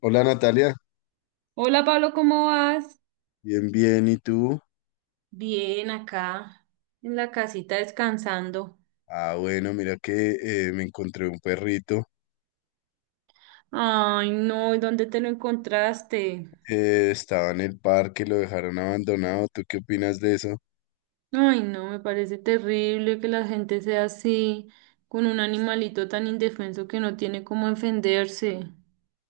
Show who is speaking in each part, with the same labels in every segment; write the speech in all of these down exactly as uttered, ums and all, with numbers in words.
Speaker 1: Hola Natalia,
Speaker 2: Hola Pablo, ¿cómo vas?
Speaker 1: bien, bien, ¿y tú?
Speaker 2: Bien, acá en la casita descansando.
Speaker 1: Ah, bueno, mira que eh, me encontré un perrito.
Speaker 2: Ay, no, ¿y dónde te lo encontraste?
Speaker 1: Eh, estaba en el parque, lo dejaron abandonado. ¿Tú qué opinas de eso?
Speaker 2: Ay, no, me parece terrible que la gente sea así, con un animalito tan indefenso que no tiene cómo defenderse.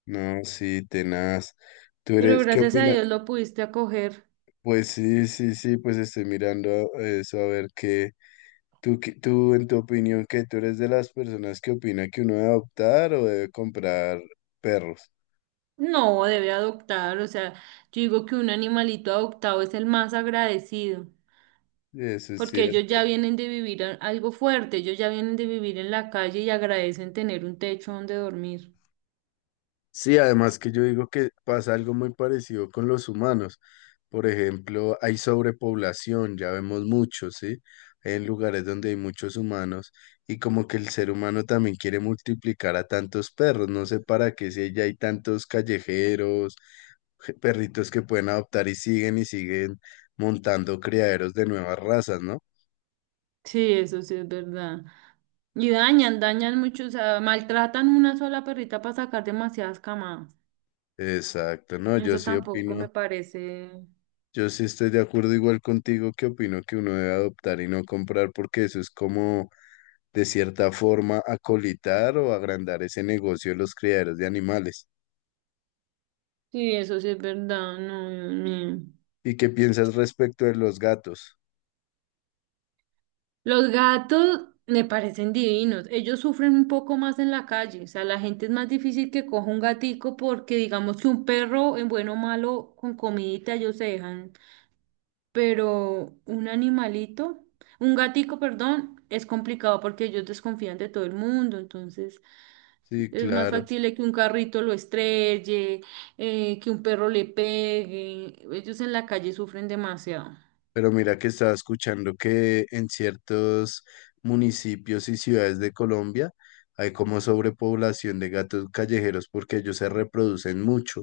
Speaker 1: No, sí, tenaz. ¿Tú
Speaker 2: Pero
Speaker 1: eres, ¿qué
Speaker 2: gracias a
Speaker 1: opinas?
Speaker 2: Dios lo pudiste acoger.
Speaker 1: Pues sí, sí, sí, pues estoy mirando a- eso, a ver qué. Tú, qué- tú en tu opinión, ¿qué? ¿Tú eres de las personas que opina que uno debe adoptar o debe comprar perros?
Speaker 2: No, debe adoptar, o sea, yo digo que un animalito adoptado es el más agradecido,
Speaker 1: Eso es
Speaker 2: porque ellos
Speaker 1: cierto.
Speaker 2: ya vienen de vivir a- algo fuerte, ellos ya vienen de vivir en la calle y agradecen tener un techo donde dormir.
Speaker 1: Sí, además que yo digo que pasa algo muy parecido con los humanos. Por ejemplo, hay sobrepoblación, ya vemos muchos, ¿sí? En lugares donde hay muchos humanos y como que el ser humano también quiere multiplicar a tantos perros, no sé para qué, si ya hay tantos callejeros, je- perritos que pueden adoptar y siguen y siguen montando criaderos de nuevas razas, ¿no?
Speaker 2: Sí, eso sí es verdad. Y dañan, dañan mucho, o sea, maltratan una sola perrita para sacar demasiadas camadas.
Speaker 1: Exacto, no, yo
Speaker 2: Eso
Speaker 1: sí
Speaker 2: tampoco
Speaker 1: opino.
Speaker 2: me parece.
Speaker 1: Yo sí estoy de acuerdo igual contigo que opino que uno debe adoptar y no comprar porque eso es como de cierta forma acolitar o agrandar ese negocio de los criaderos de animales.
Speaker 2: Sí, eso sí es verdad, no, Dios mío.
Speaker 1: ¿Y qué piensas respecto de los gatos?
Speaker 2: Los gatos me parecen divinos. Ellos sufren un poco más en la calle. O sea, la gente es más difícil que coja un gatico porque digamos que un perro en bueno o malo con comidita ellos se dejan, pero un animalito, un gatico, perdón, es complicado porque ellos desconfían de todo el mundo, entonces
Speaker 1: Sí,
Speaker 2: es más
Speaker 1: claro.
Speaker 2: factible que un carrito lo estrelle, eh, que un perro le pegue, ellos en la calle sufren demasiado.
Speaker 1: Pero mira que estaba escuchando que en ciertos municipios y ciudades de Colombia hay como sobrepoblación de gatos callejeros porque ellos se reproducen mucho.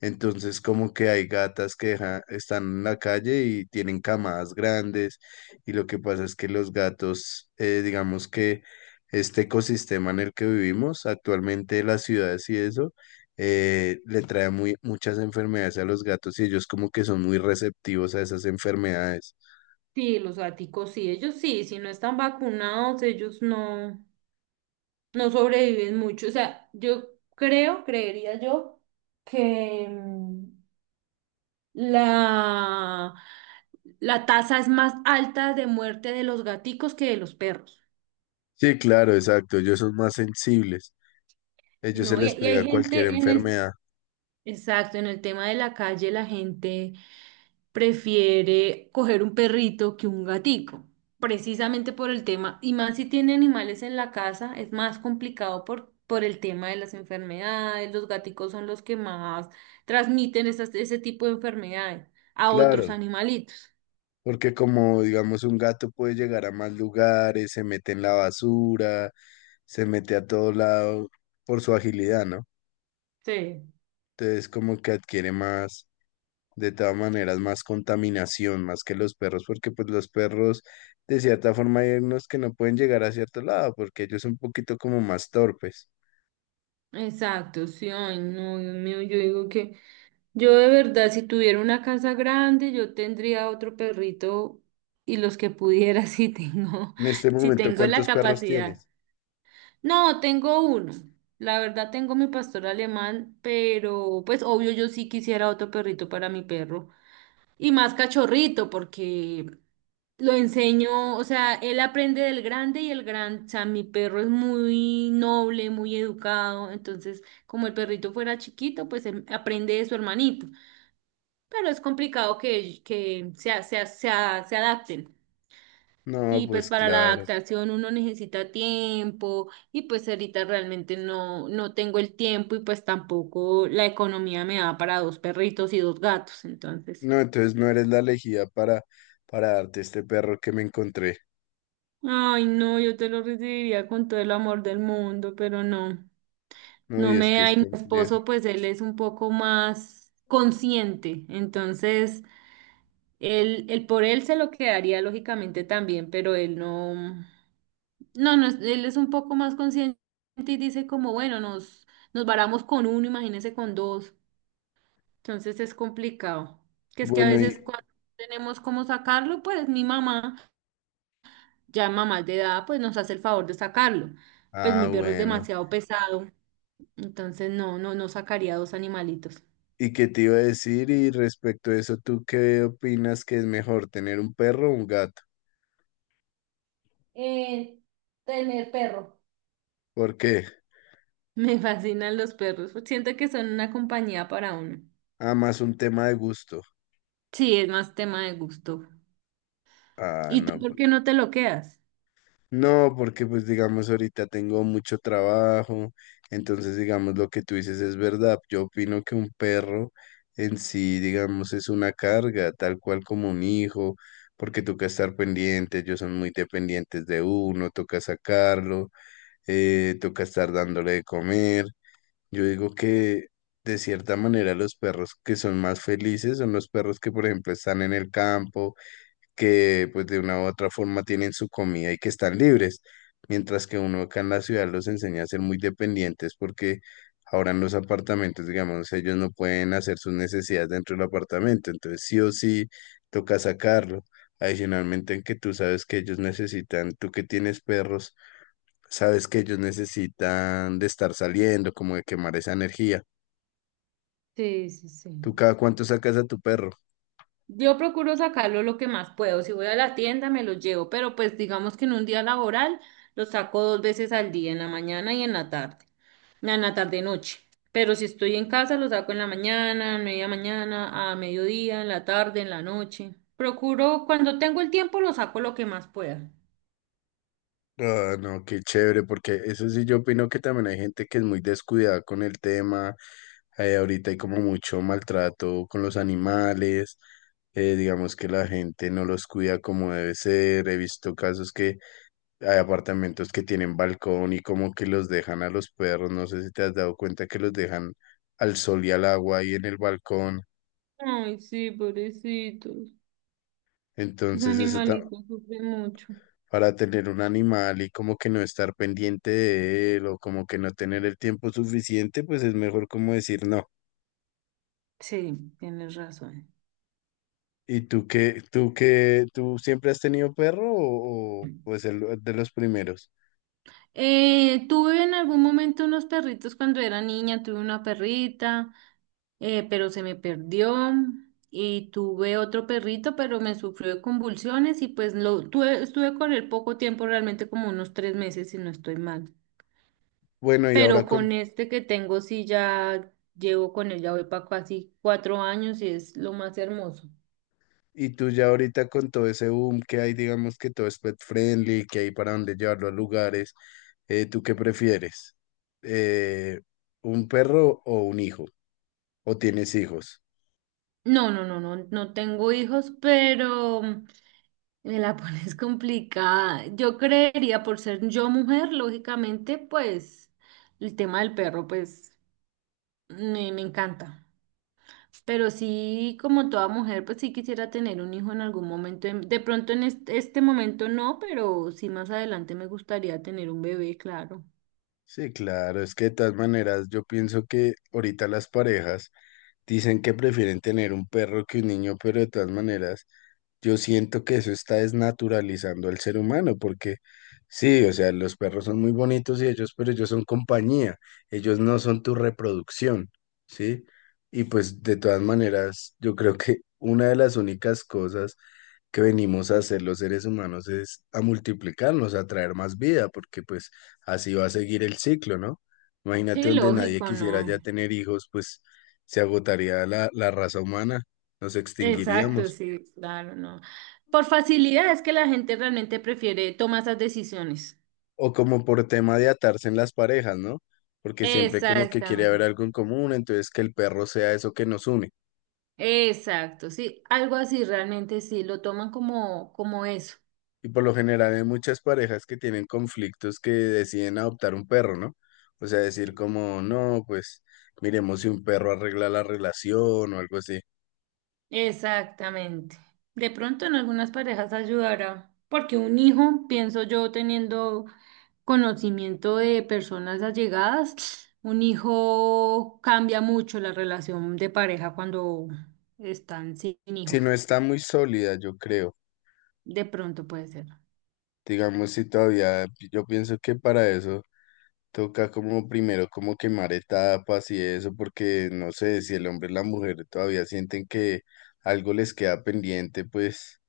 Speaker 1: Entonces, como que hay gatas que deja- están en la calle y tienen camadas grandes, y lo que pasa es que los gatos, eh, digamos que este ecosistema en el que vivimos actualmente, las ciudades y eso, eh, le trae muy, muchas enfermedades a los gatos y ellos como que son muy receptivos a esas enfermedades.
Speaker 2: Sí, los gaticos sí, ellos sí, si no están vacunados, ellos no, no sobreviven mucho. O sea, yo creo, creería yo, que... mm, la, la tasa es más alta de muerte de los gaticos que de los perros.
Speaker 1: Sí, claro, exacto, ellos son más sensibles, ellos se
Speaker 2: No, y,
Speaker 1: les
Speaker 2: y hay
Speaker 1: pega cualquier
Speaker 2: gente en el,
Speaker 1: enfermedad.
Speaker 2: exacto, en el tema de la calle, la gente prefiere coger un perrito que un gatico, precisamente por el tema, y más si tiene animales en la casa, es más complicado por, por el tema de las enfermedades. Los gaticos son los que más transmiten esas- ese tipo de enfermedades a otros
Speaker 1: Claro.
Speaker 2: animalitos.
Speaker 1: Porque como digamos un gato puede llegar a más lugares, se mete en la basura, se mete a todo lado por su agilidad, ¿no?
Speaker 2: Sí.
Speaker 1: Entonces como que adquiere más, de todas maneras, más contaminación, más que los perros, porque pues los perros de cierta forma hay unos que no pueden llegar a cierto lado, porque ellos son un poquito como más torpes.
Speaker 2: Exacto, sí, ay, no, Dios mío, yo digo que yo de verdad, si tuviera una casa grande, yo tendría otro perrito y los que pudiera, si tengo,
Speaker 1: En este
Speaker 2: si
Speaker 1: momento,
Speaker 2: tengo la
Speaker 1: ¿cuántos perros
Speaker 2: capacidad.
Speaker 1: tienes?
Speaker 2: No, tengo uno. La verdad, tengo mi pastor alemán, pero pues obvio, yo sí quisiera otro perrito para mi perro y más cachorrito, porque lo enseño, o sea, él aprende del grande y el gran, o sea, mi perro es muy noble, muy educado, entonces como el perrito fuera chiquito, pues él aprende de su hermanito, pero es complicado que, que se, a- se, a- se, a- se adapten.
Speaker 1: No,
Speaker 2: Y pues
Speaker 1: pues
Speaker 2: para la
Speaker 1: claro.
Speaker 2: adaptación uno necesita tiempo y pues ahorita realmente no, no tengo el tiempo y pues tampoco la economía me da para dos perritos y dos gatos, entonces.
Speaker 1: No, entonces no eres la elegida para, para darte este perro que me encontré.
Speaker 2: Ay, no, yo te lo recibiría con todo el amor del mundo, pero no.
Speaker 1: No,
Speaker 2: No
Speaker 1: y es que
Speaker 2: me
Speaker 1: es
Speaker 2: hay mi
Speaker 1: complejo.
Speaker 2: esposo, pues él es un poco más consciente, entonces él, él por él se lo quedaría lógicamente también, pero él no, no, no, es- él es un poco más consciente y dice como, bueno, nos, nos varamos con uno, imagínese con dos, entonces es complicado, que es que a
Speaker 1: Bueno,
Speaker 2: veces
Speaker 1: y...
Speaker 2: cuando no tenemos cómo sacarlo, pues mi mamá, ya mamá de edad, pues nos hace el favor de sacarlo, pues
Speaker 1: Ah,
Speaker 2: mi perro es
Speaker 1: bueno.
Speaker 2: demasiado pesado, entonces no, no, no sacaría dos animalitos.
Speaker 1: ¿Y qué te iba a decir? Y respecto a eso, ¿tú qué opinas que es mejor, tener un perro o un gato?
Speaker 2: eh, tener perro.
Speaker 1: ¿Por qué?
Speaker 2: Me fascinan los perros. Siento que son una compañía para uno.
Speaker 1: Ah, más un tema de gusto.
Speaker 2: Sí, es más tema de gusto.
Speaker 1: Ah,
Speaker 2: ¿Y tú
Speaker 1: no. po-
Speaker 2: por qué no te lo quedas?
Speaker 1: No, porque pues digamos ahorita tengo mucho trabajo, entonces digamos lo que tú dices es verdad. Yo opino que un perro en sí, digamos, es una carga, tal cual como un hijo, porque toca estar pendiente, ellos son muy dependientes de uno, toca sacarlo. Eh, toca estar dándole de comer. Yo digo que de cierta manera los perros que son más felices son los perros que, por ejemplo, están en el campo, que pues de una u otra forma tienen su comida y que están libres, mientras que uno acá en la ciudad los enseña a ser muy dependientes porque ahora en los apartamentos, digamos, ellos no pueden hacer sus necesidades dentro del apartamento, entonces sí o sí toca sacarlo. Adicionalmente en que tú sabes que ellos necesitan, tú que tienes perros, sabes que ellos necesitan de estar saliendo, como de quemar esa energía.
Speaker 2: Sí, sí, sí.
Speaker 1: ¿Tú cada cuánto sacas a tu perro?
Speaker 2: Yo procuro sacarlo lo que más puedo. Si voy a la tienda, me lo llevo, pero pues digamos que en un día laboral lo saco dos veces al día, en la mañana y en la tarde, en la tarde noche. Pero si estoy en casa, lo saco en la mañana, media mañana, a mediodía, en la tarde, en la noche. Procuro, cuando tengo el tiempo, lo saco lo que más pueda.
Speaker 1: Ah, no, qué chévere, porque eso sí yo opino que también hay gente que es muy descuidada con el tema. Eh, ahorita hay como mucho maltrato con los animales. Eh, digamos que la gente no los cuida como debe ser. He visto casos que hay apartamentos que tienen balcón y como que los dejan a los perros. No sé si te has dado cuenta que los dejan al sol y al agua ahí en el balcón.
Speaker 2: Ay, sí, pobrecitos. Los
Speaker 1: Entonces, eso, ta-
Speaker 2: animalitos sufren mucho.
Speaker 1: para tener un animal y como que no estar pendiente de él o como que no tener el tiempo suficiente, pues es mejor como decir no.
Speaker 2: Sí, tienes razón.
Speaker 1: ¿Y tú qué, tú qué, tú siempre has tenido perro o, o, pues el de los primeros?
Speaker 2: Eh, tuve en algún momento unos perritos cuando era niña, tuve una perrita, eh, pero se me perdió y tuve otro perrito, pero me sufrió de convulsiones y pues lo tuve, estuve con él poco tiempo, realmente como unos tres meses si no estoy mal.
Speaker 1: Bueno, y
Speaker 2: Pero
Speaker 1: ahora con,
Speaker 2: con este que tengo sí ya llevo con él, ya voy para casi cuatro años y es lo más hermoso.
Speaker 1: y tú ya ahorita con todo ese boom que hay, digamos que todo es pet friendly, que hay para dónde llevarlo a lugares, eh, ¿tú qué prefieres? Eh, ¿Un perro o un hijo? ¿O tienes hijos?
Speaker 2: No, no, no, no, no tengo hijos, pero me la pones complicada. Yo creería, por ser yo mujer, lógicamente, pues el tema del perro, pues me, me encanta. Pero sí, como toda mujer, pues sí quisiera tener un hijo en algún momento. en- De pronto en este, este momento no, pero sí más adelante me gustaría tener un bebé, claro.
Speaker 1: Sí, claro, es que de todas maneras yo pienso que ahorita las parejas dicen que prefieren tener un perro que un niño, pero de todas maneras yo siento que eso está desnaturalizando al ser humano, porque sí, o sea, los perros son muy bonitos y ellos, pero ellos son compañía, ellos no son tu reproducción, ¿sí? Y pues de todas maneras, yo creo que una de las únicas cosas que venimos a hacer los seres humanos es a multiplicarnos, a traer más vida, porque pues así va a seguir el ciclo, ¿no? Imagínate
Speaker 2: Sí,
Speaker 1: donde nadie
Speaker 2: lógico,
Speaker 1: quisiera
Speaker 2: no.
Speaker 1: ya tener hijos, pues se agotaría la, la raza humana, nos
Speaker 2: Exacto,
Speaker 1: extinguiríamos.
Speaker 2: sí, claro, no. Por facilidad es que la gente realmente prefiere tomar esas decisiones.
Speaker 1: O como por tema de atarse en las parejas, ¿no? Porque siempre como que quiere
Speaker 2: Exactamente.
Speaker 1: haber algo en común, entonces que el perro sea eso que nos une.
Speaker 2: Exacto, sí, algo así realmente sí, lo toman como, como eso.
Speaker 1: Y por lo general hay muchas parejas que tienen conflictos que deciden adoptar un perro, ¿no? O sea, decir como, no, pues miremos si un perro arregla la relación o algo así.
Speaker 2: Exactamente. De pronto en algunas parejas ayudará, porque un hijo, pienso yo, teniendo conocimiento de personas allegadas, un hijo cambia mucho la relación de pareja cuando están sin
Speaker 1: Si no
Speaker 2: hijos.
Speaker 1: está muy sólida, yo creo.
Speaker 2: De pronto puede ser.
Speaker 1: Digamos, si todavía, yo pienso que para eso. Toca como primero como quemar etapas y eso, porque no sé si el hombre y la mujer todavía sienten que algo les queda pendiente, pues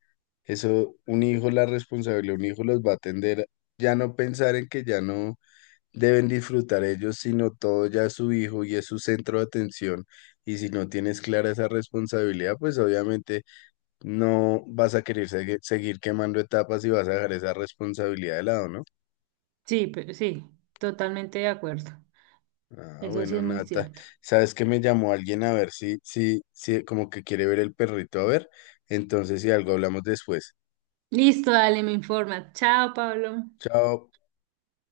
Speaker 1: eso un hijo, la responsabilidad, un hijo los va a atender, ya no pensar en que ya no deben disfrutar ellos, sino todo ya es su hijo y es su centro de atención. Y si no tienes clara esa responsabilidad, pues obviamente no vas a querer segui- seguir quemando etapas y vas a dejar esa responsabilidad de lado, ¿no?
Speaker 2: Sí, pero sí, totalmente de acuerdo.
Speaker 1: Ah,
Speaker 2: Eso sí
Speaker 1: bueno,
Speaker 2: es muy
Speaker 1: Nata,
Speaker 2: cierto.
Speaker 1: sabes que me llamó alguien a ver si, si, si, como que quiere ver el perrito, a ver. Entonces, si algo hablamos después.
Speaker 2: Listo, dale, me informa. Chao, Pablo.
Speaker 1: Chao.